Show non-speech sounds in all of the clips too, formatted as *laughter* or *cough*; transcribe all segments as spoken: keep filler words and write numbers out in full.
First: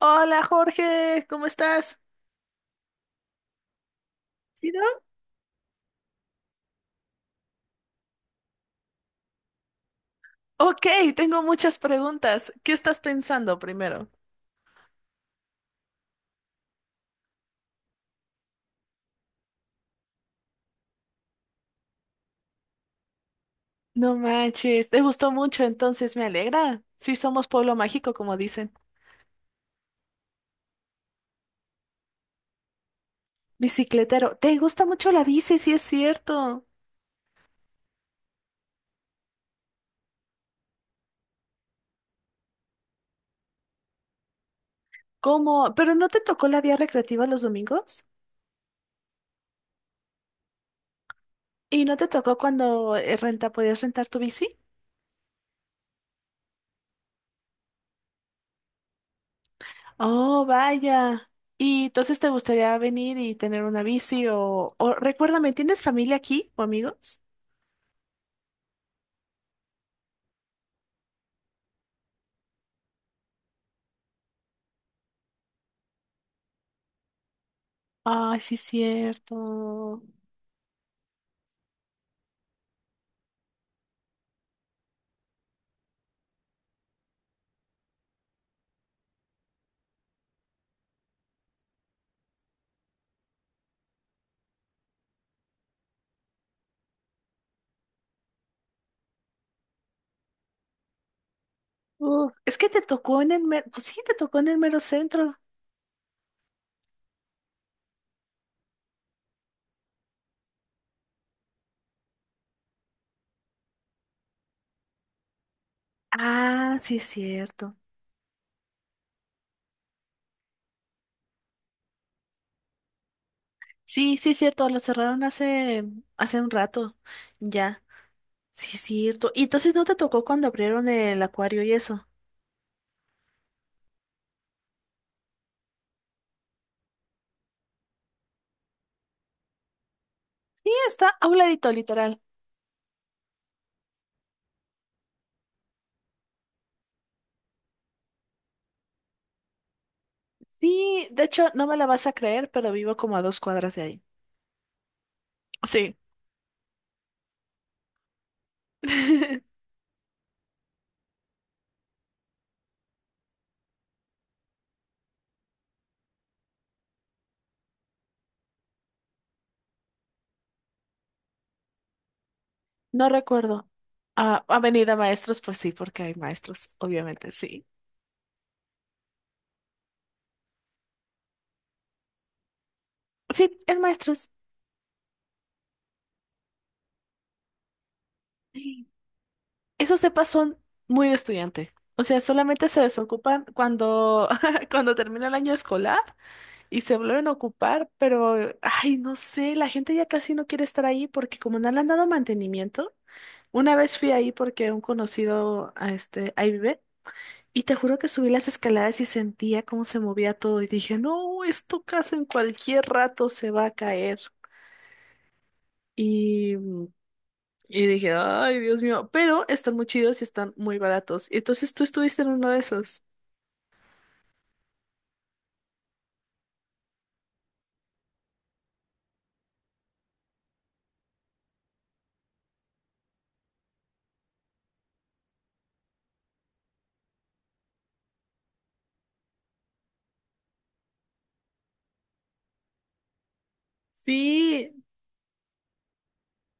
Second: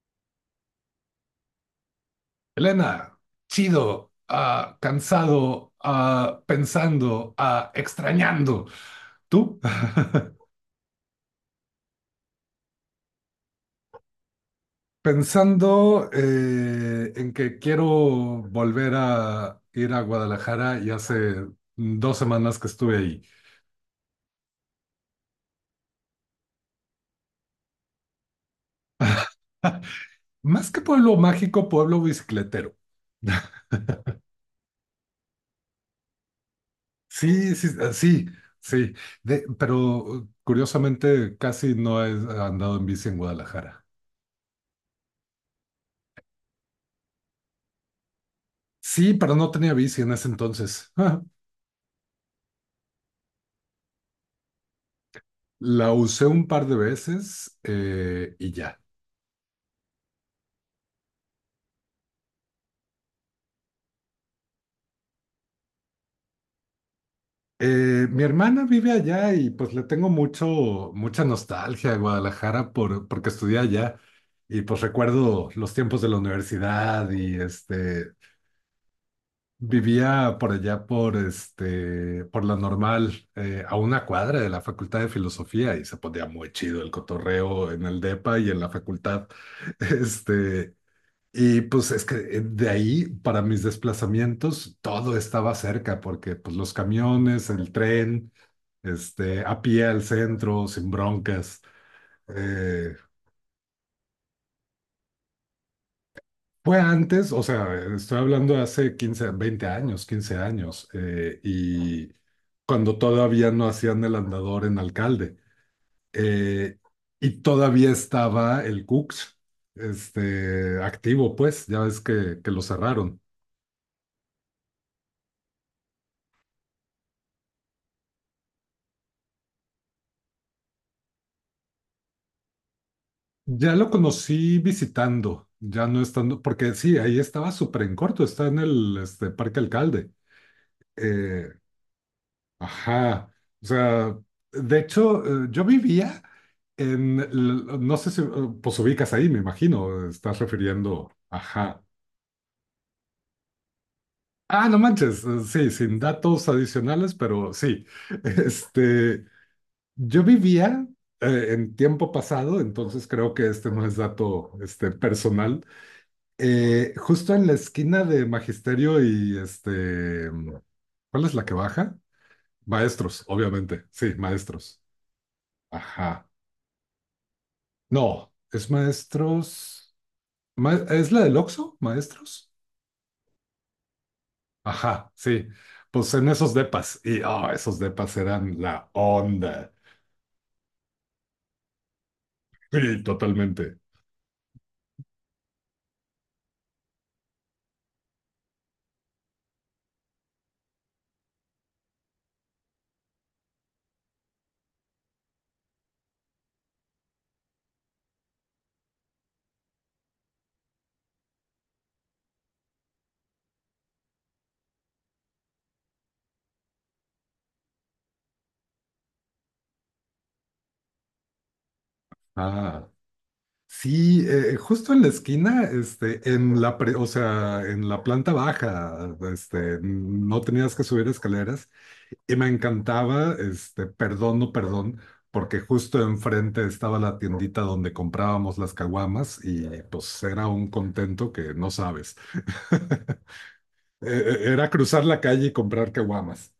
Hola Jorge, ¿cómo estás? Elena, chido, ¿Sí, ah, no? cansado, ah, pensando, ah, extrañando. ¿Tú? *laughs* Ok, tengo muchas preguntas. ¿Qué estás pensando primero? Pensando, eh, en que quiero volver a ir a Guadalajara y hace dos semanas que estuve ahí. No manches, te gustó mucho, entonces me alegra. Sí, somos pueblo mágico, como dicen. *laughs* Más que pueblo mágico, pueblo bicicletero. *laughs* Bicicletero, ¿te gusta mucho la bici? Sí, es cierto. Sí, sí, ah, sí, sí. De- pero curiosamente casi no he andado en bici en Guadalajara. ¿Cómo? ¿Pero no te tocó la vía recreativa los domingos? Sí, pero no tenía bici en ese entonces. *laughs* ¿Y no te tocó cuando eh, renta, podías rentar tu bici? La usé un par de veces eh, y ya. Oh, vaya. ¿Y entonces te gustaría venir y tener una bici o, o recuérdame, ¿tienes familia aquí o amigos? Eh, mi hermana vive allá y pues le tengo mucho, mucha nostalgia a Guadalajara por, porque estudié allá y pues recuerdo los tiempos de la universidad y este, Ay, sí, cierto. vivía por allá por, este, por la normal, eh, a una cuadra de la Facultad de Filosofía, y se ponía muy chido el cotorreo en el DEPA y en la facultad. *laughs* Este, Y pues es que eh, de ahí, para mis desplazamientos, todo estaba cerca, porque pues los camiones, el tren, este, a pie al centro, sin broncas. Uf, es que te Eh, tocó en el mero, pues sí, te tocó en el mero centro. Fue antes, o sea, estoy hablando de hace quince veinte años, quince años, eh, y cuando todavía no hacían el andador en Alcalde, Ah, eh, sí, es y cierto. todavía estaba el Cux, este, activo, pues, ya ves que, que lo cerraron. Sí, sí, es cierto, lo cerraron hace, hace un rato, ya. Sí, es cierto. Y entonces no te tocó cuando abrieron el acuario y eso. Ya lo conocí visitando, ya no estando, porque sí, ahí estaba súper en corto, está en el este, Parque Alcalde. Sí, está a un Eh, ladito, literal. ajá, o sea, de hecho, eh, yo vivía en, l- no sé si, eh, pues ubicas ahí, me imagino, estás Sí, refiriendo, de hecho, no me ajá. la vas a creer, pero vivo como a dos cuadras de ahí. Ah, no manches, eh, sí, Sí. sin datos adicionales, pero sí. *laughs* este, *laughs* yo vivía, eh, en tiempo pasado, entonces creo que este no es dato, este, personal. Eh, justo en la esquina de Magisterio y este, ¿cuál es la que baja? No Maestros, recuerdo. obviamente. Sí, Ah, maestros. Avenida Maestros, pues sí, porque hay Ajá. maestros, obviamente, sí. No, es maestros. Ma- ¿es la del Oxxo? Maestros. Sí, es maestros. Ajá, sí. Pues en esos depas. Y, ah, esos depas eran la onda. Esos cepas son muy de estudiante. O sea, solamente se Sí, desocupan totalmente. cuando, *laughs* cuando termina el año escolar y se vuelven a ocupar, pero, ay, no sé, la gente ya casi no quiere estar ahí porque como no le han dado mantenimiento, una vez fui ahí porque un conocido, a este, ahí vive, y te juro que subí las escaleras y sentía cómo se movía todo y dije, no, esto casi en cualquier rato se va a caer. Y... mm, Y dije, ay, Dios mío, pero están muy chidos y están muy baratos. Y entonces tú estuviste en uno de Ah. esos. Sí, eh, justo en la esquina, este, en la pre- o sea, en la planta baja, este, no tenías que subir escaleras. Y me encantaba, este, perdón, no perdón, porque justo enfrente estaba la tiendita donde comprábamos las caguamas y pues era un contento que no sabes. *laughs* Eh, Era Sí, cruzar la calle y comprar caguamas.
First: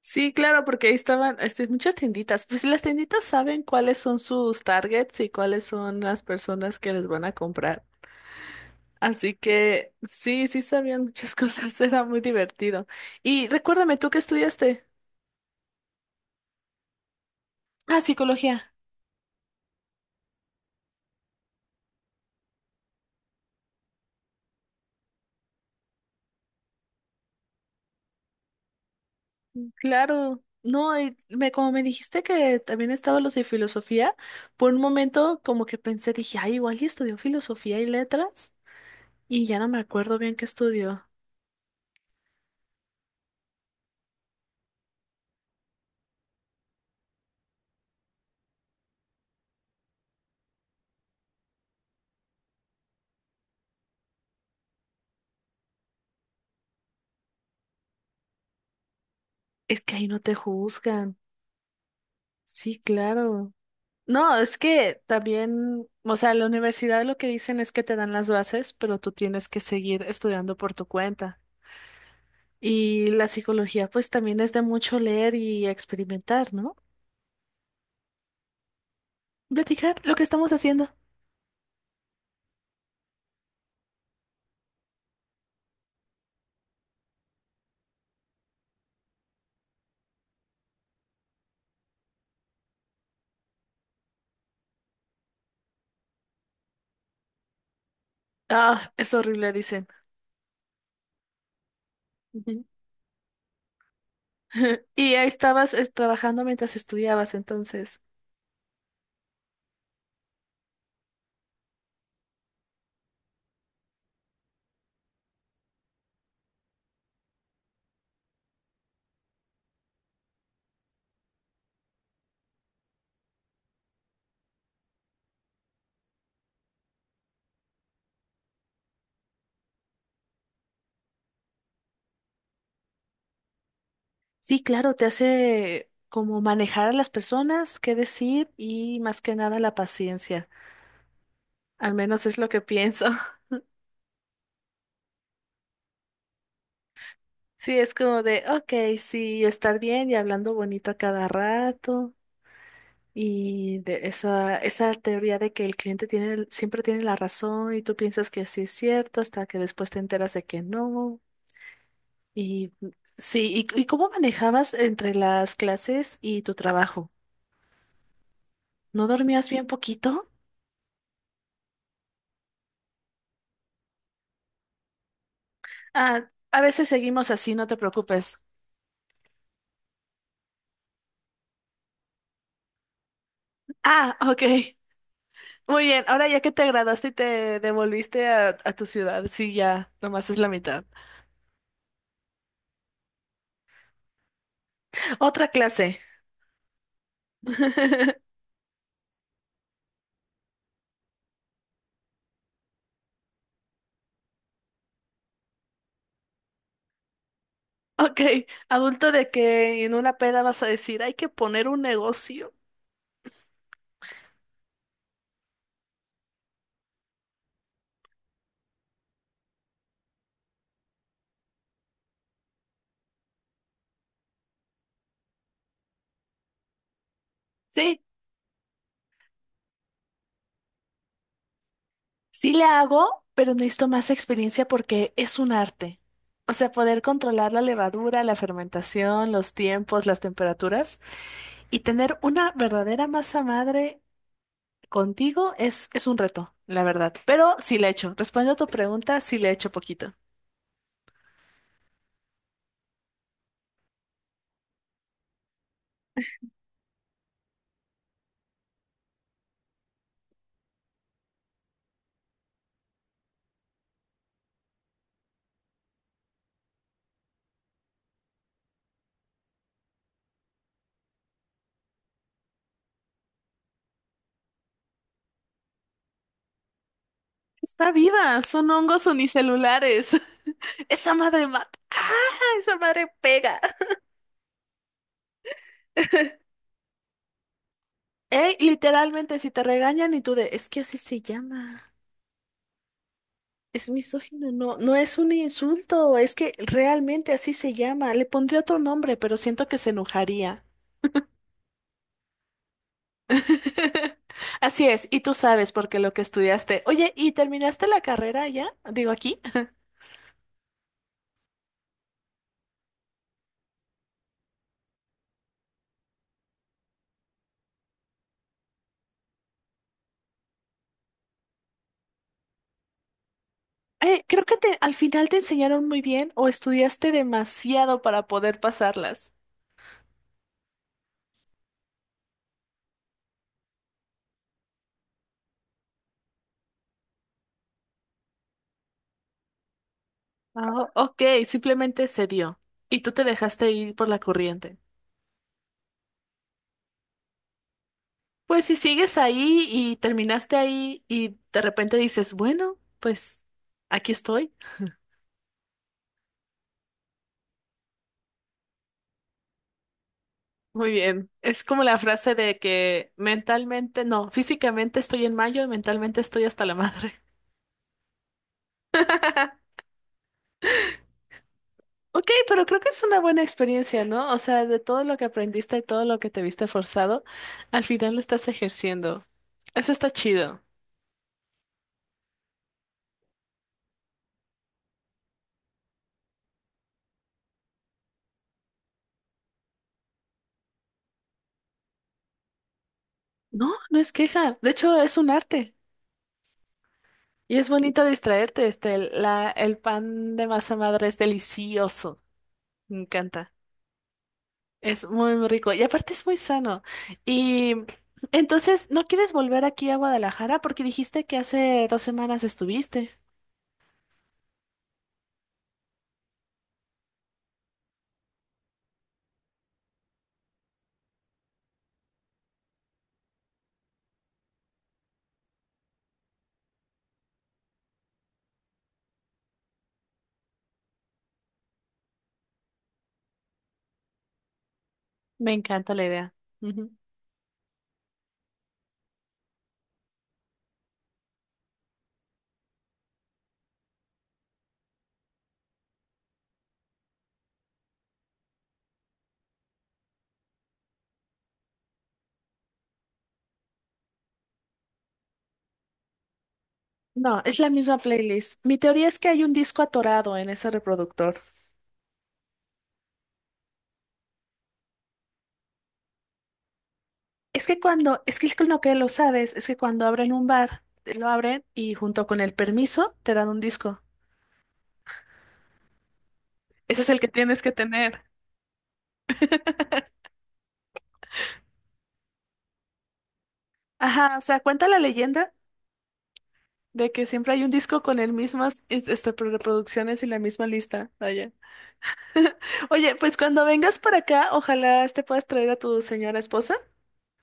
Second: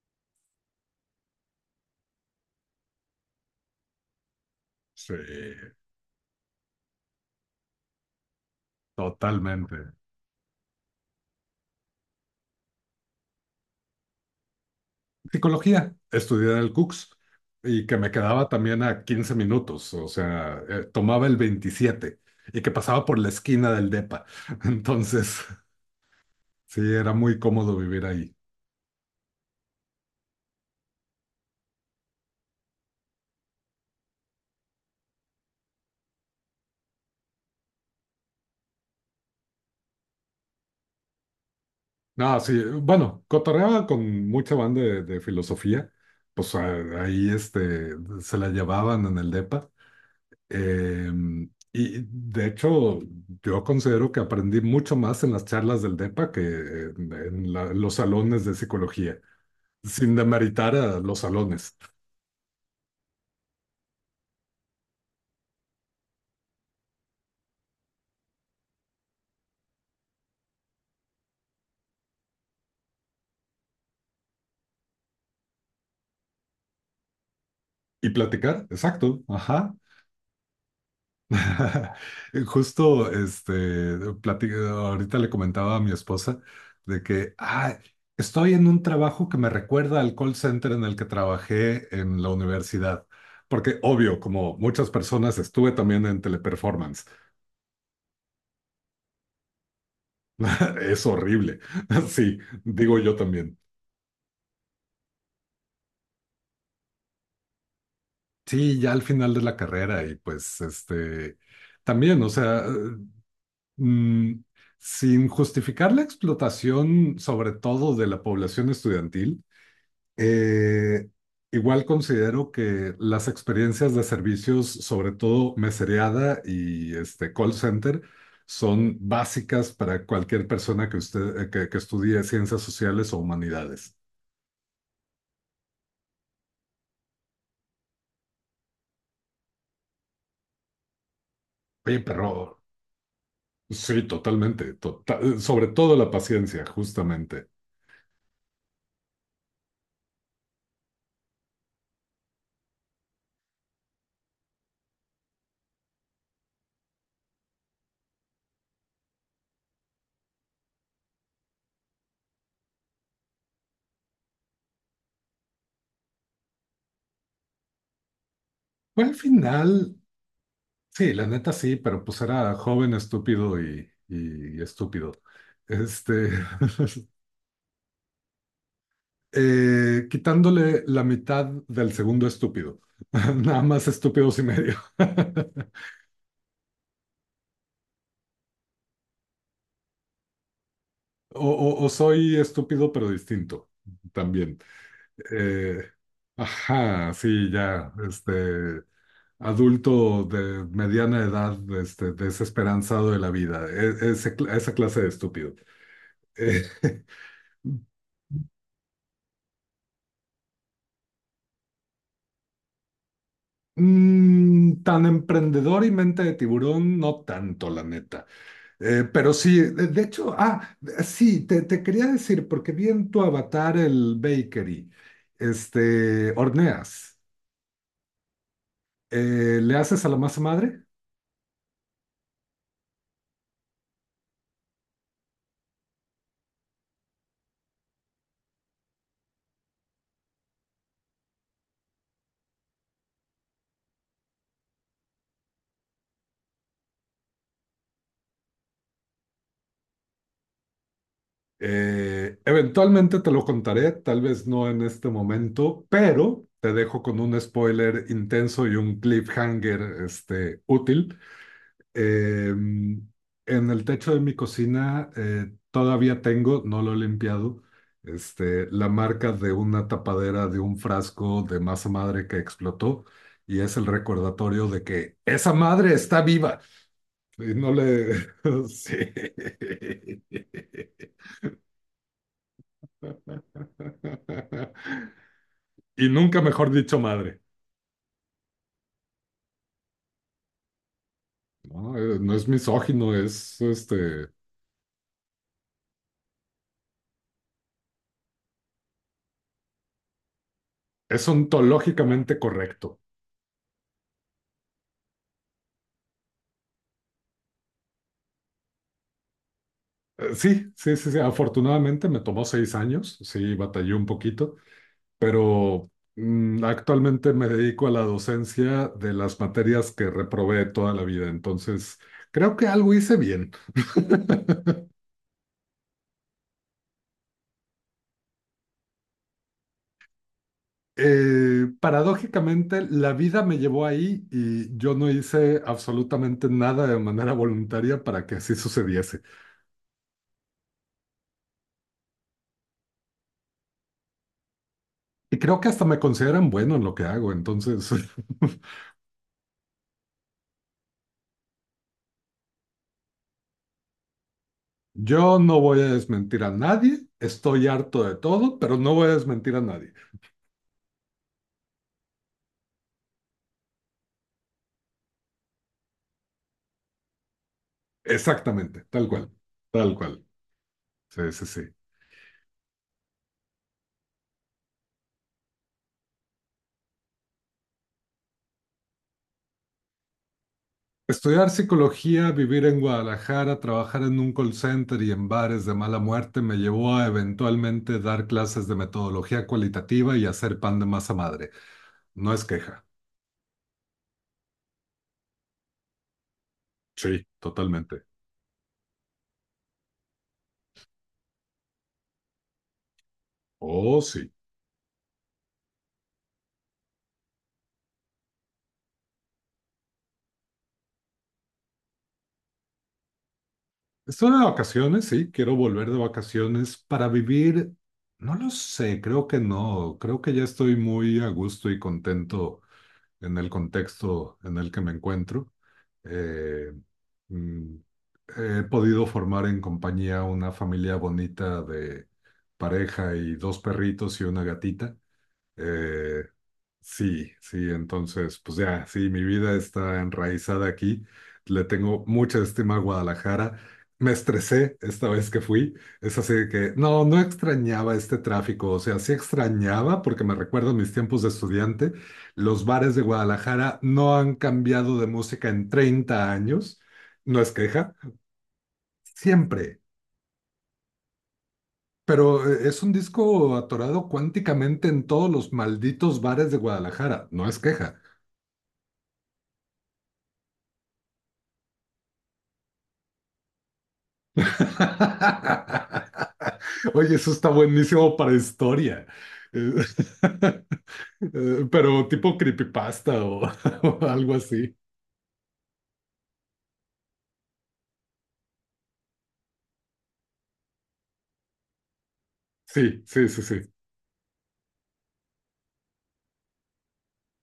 sí, claro, porque ahí estaban este, muchas tienditas. Pues las tienditas saben cuáles son sus Sí, targets y cuáles son las personas que les van a comprar. Así que totalmente. sí, sí sabían muchas cosas, *laughs* era muy divertido. Y recuérdame, ¿tú qué estudiaste? Psicología, estudié en el Cux y que Ah, me quedaba psicología. también a quince minutos, o sea, eh, tomaba el veintisiete y que pasaba por la esquina del DEPA. *laughs* Entonces, sí, era muy cómodo vivir ahí. Claro, no, y me, como me dijiste que también estaba los de filosofía, por un momento como que pensé, dije, ay, igual y estudió filosofía y letras, y ya no me acuerdo bien qué estudió. No, sí, bueno, cotorreaba con mucha banda de, de filosofía, pues a- ahí, este, se la llevaban en el DEPA. eh, y de hecho, yo considero que aprendí mucho más en las charlas del DEPA que en, en la- los salones de psicología, Es que ahí sin no te demeritar a juzgan. los salones. Sí, claro. No, es que también, o sea, la universidad lo que dicen es que te dan las bases, pero tú tienes que seguir estudiando por tu cuenta. Y la psicología, pues también es de mucho leer y experimentar, ¿no? Y platicar, exacto, ajá. Platicar lo que estamos haciendo. *laughs* Justo, este, plati- ahorita le comentaba a mi esposa de que: "Ah, estoy en un trabajo que me recuerda al call center en el que trabajé en la universidad. Porque, obvio, como muchas personas, estuve también en teleperformance." Ah, es horrible, dicen. *laughs* Es horrible. *laughs* Sí, digo yo también. *laughs* Y ahí estabas es, trabajando mientras estudiabas, entonces. Sí, ya al final de la carrera y pues, este, también, o sea, mm, sin justificar la explotación, sobre todo de la población estudiantil. Eh, Igual considero que las experiencias de servicios, sobre todo mesereada y este call center, son básicas para cualquier persona, que usted, eh, que, que estudie ciencias sociales o humanidades. Sí, claro, te hace como manejar a las personas, qué decir y más que nada la paciencia. Al Oye, menos es lo que pero pienso. *laughs* sí, totalmente, tota- sobre todo la paciencia, justamente. Sí, es como de, ok, sí, estar bien y hablando bonito a cada rato. Y de esa, esa teoría de que el cliente tiene, el- siempre tiene la razón y tú piensas que sí es cierto hasta que después te enteras de que no. Y sí, ¿y, y cómo manejabas entre las clases y tu trabajo? ¿No Bueno, al dormías bien final, poquito? sí, la neta sí, pero pues era joven, estúpido y, y estúpido. Ah, Este, a veces *laughs* seguimos así, no te preocupes. Eh, quitándole la mitad del segundo estúpido. *laughs* Nada más Ah, estúpidos ok. y medio. *laughs* Muy bien, ahora ya que te graduaste y te devolviste a, a tu ciudad, sí, ya, nomás es la mitad. O, o- o soy estúpido pero distinto también. Otra Eh, clase. ajá, sí, ya, *laughs* este, adulto de mediana edad, este, desesperanzado de la vida, e- ese cl- esa clase de estúpido. Eh, Ok, adulto de que en una peda vas a decir, hay que poner un negocio. *laughs* Mm, tan emprendedor y mente de tiburón, no tanto, la neta. Eh, pero sí, de, de hecho, ah, de- sí, te, te quería decir, porque vi en tu avatar el bakery, este, horneas, Sí, eh, ¿le haces a la masa madre? sí le hago, pero necesito más experiencia porque es un arte. O sea, poder controlar la levadura, la fermentación, los tiempos, las temperaturas y tener una verdadera masa madre contigo es, es un reto, la verdad. Pero sí le echo. Respondiendo a tu pregunta, sí le echo poquito. Eh, eventualmente te lo contaré, tal vez no en este momento, pero te dejo con un spoiler intenso y un cliffhanger, este, útil. Eh, en el techo de mi cocina, eh, todavía tengo, no lo he limpiado, este, la marca de una tapadera de un frasco de masa madre que explotó, y es el recordatorio de que esa madre está viva. Y no Está le... viva, *laughs* son Sí. hongos unicelulares. *laughs* Esa madre mata. ¡Ah! Esa madre pega. Y nunca *laughs* mejor dicho madre. Ey, literalmente, si te regañan y tú de, es que así se llama. No. Eh, no es misógino, es, Es este, misógino, no, no es un insulto, es que realmente así se llama. Le pondría otro nombre, pero siento que se enojaría. es ontológicamente correcto. *laughs* Así es, y tú sabes porque lo que estudiaste. Oye, ¿y terminaste la carrera ya? Digo aquí. Eh, Sí, sí, sí, sí. Afortunadamente me tomó seis años, sí, batallé un poquito, pero mm, actualmente me dedico a la docencia de las materias que reprobé toda la vida, entonces creo que algo hice bien. Eh, creo que te- al final te enseñaron muy bien o estudiaste demasiado para poder pasarlas. Eh, paradójicamente, la vida me llevó ahí y yo no hice absolutamente nada de manera voluntaria para que así sucediese. Ah, ok, simplemente se dio y tú te dejaste ir por la corriente. Y creo que hasta me consideran bueno en lo que hago, entonces. Pues si *laughs* sigues ahí y terminaste ahí y de repente dices, bueno, pues aquí estoy. Yo no voy a desmentir a nadie, estoy harto de todo, pero no voy a desmentir a nadie. Muy bien. Es como la frase de que mentalmente, no, físicamente estoy en mayo y mentalmente estoy hasta la madre. Exactamente, tal cual, *laughs* tal cual. Sí, sí, sí. Ok, pero creo que es una buena experiencia, ¿no? O sea, de todo lo que aprendiste y todo lo que te viste forzado, al final lo estás ejerciendo. Eso está chido. Estudiar psicología, vivir en Guadalajara, trabajar en un call center y en bares de mala muerte me llevó a eventualmente dar clases de metodología cualitativa y hacer pan de masa madre. No es queja. No, no es queja. De hecho, es un arte. Sí, Y es bonito totalmente. distraerte. Este, el- la, el pan de masa madre es delicioso. Me encanta. Oh, sí. Es muy, muy rico. Y aparte es muy sano. Y entonces, ¿no quieres volver aquí a Guadalajara? Porque dijiste que hace dos semanas estuviste. Estoy de vacaciones, sí, quiero volver de vacaciones para vivir, no lo sé, creo que no, creo que ya estoy muy a gusto y contento en el contexto en el que me encuentro. Eh, mm, He podido formar en compañía una familia bonita de pareja y dos perritos y una gatita. Me encanta la Eh, idea. Sí, sí, entonces, pues ya, sí, mi vida está enraizada aquí. Le tengo mucha estima a Guadalajara. Me estresé esta vez que fui. Es así de que no, no extrañaba este tráfico. O sea, sí extrañaba porque me recuerdo mis tiempos de estudiante. Los bares de Guadalajara no han cambiado de música en treinta años. No No, es es la queja, misma playlist. Mi teoría es que hay un siempre. disco atorado en ese reproductor. Pero eh, es un disco atorado cuánticamente en todos los malditos bares de Guadalajara. No es Es que queja. cuando, es que lo que lo sabes, es que cuando abren un bar, te lo abren y junto con el permiso te dan un disco. *laughs* Ese es Oye, el que eso está tienes que buenísimo tener. para historia. Eh, *laughs* eh, Pero tipo creepypasta o, *laughs* o algo Ajá, o sea, así. cuenta la leyenda de que siempre hay un disco con el mismas es- este, pro- reproducciones y la misma lista. Vaya. *laughs* Sí, Oye, sí, pues sí, sí. cuando vengas para acá, ojalá te puedas traer a tu señora esposa.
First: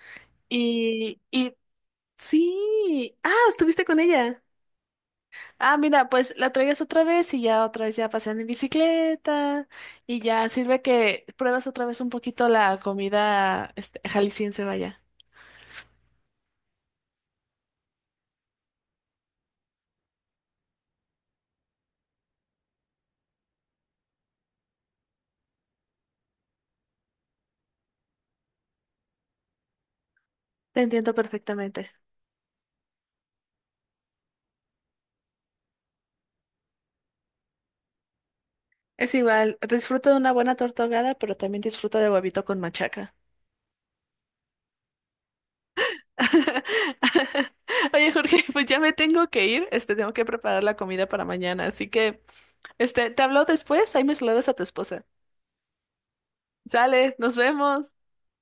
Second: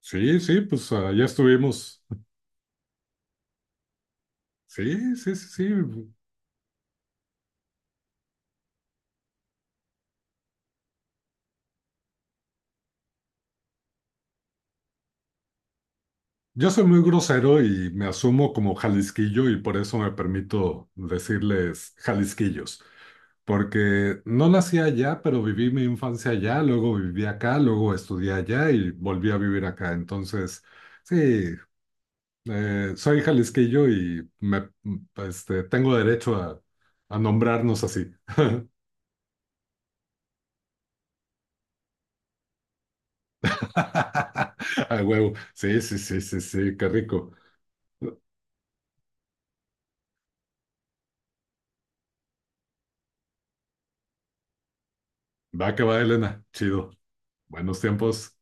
Sí, sí, pues ah, Y, ya y estuvimos. sí. Ah, estuviste con ella. Sí, sí, sí, Ah, sí. mira, pues la traigas otra vez y ya otra vez ya pasean en bicicleta y ya sirve que pruebas otra vez un poquito la comida este, jalisciense, vaya. Yo soy muy grosero y me asumo como jalisquillo y por eso me permito decirles jalisquillos. Porque no nací allá, pero viví mi infancia allá, luego viví acá, luego estudié allá y volví a vivir acá. Entonces, Te entiendo sí, perfectamente. eh, soy jalisquillo y me, este, tengo derecho a, a nombrarnos así. Es igual, disfruto de una buena torta ahogada, pero también disfruto de huevito con machaca. *laughs* A huevo. Sí, sí, sí, sí, sí, qué rico. *laughs* Oye, Jorge, pues ya me tengo que ir, este, tengo que preparar la comida para mañana, así que Este, te hablo después, ahí me saludas a tu esposa. Va que va, Elena. Chido. Sale, nos Buenos vemos. tiempos.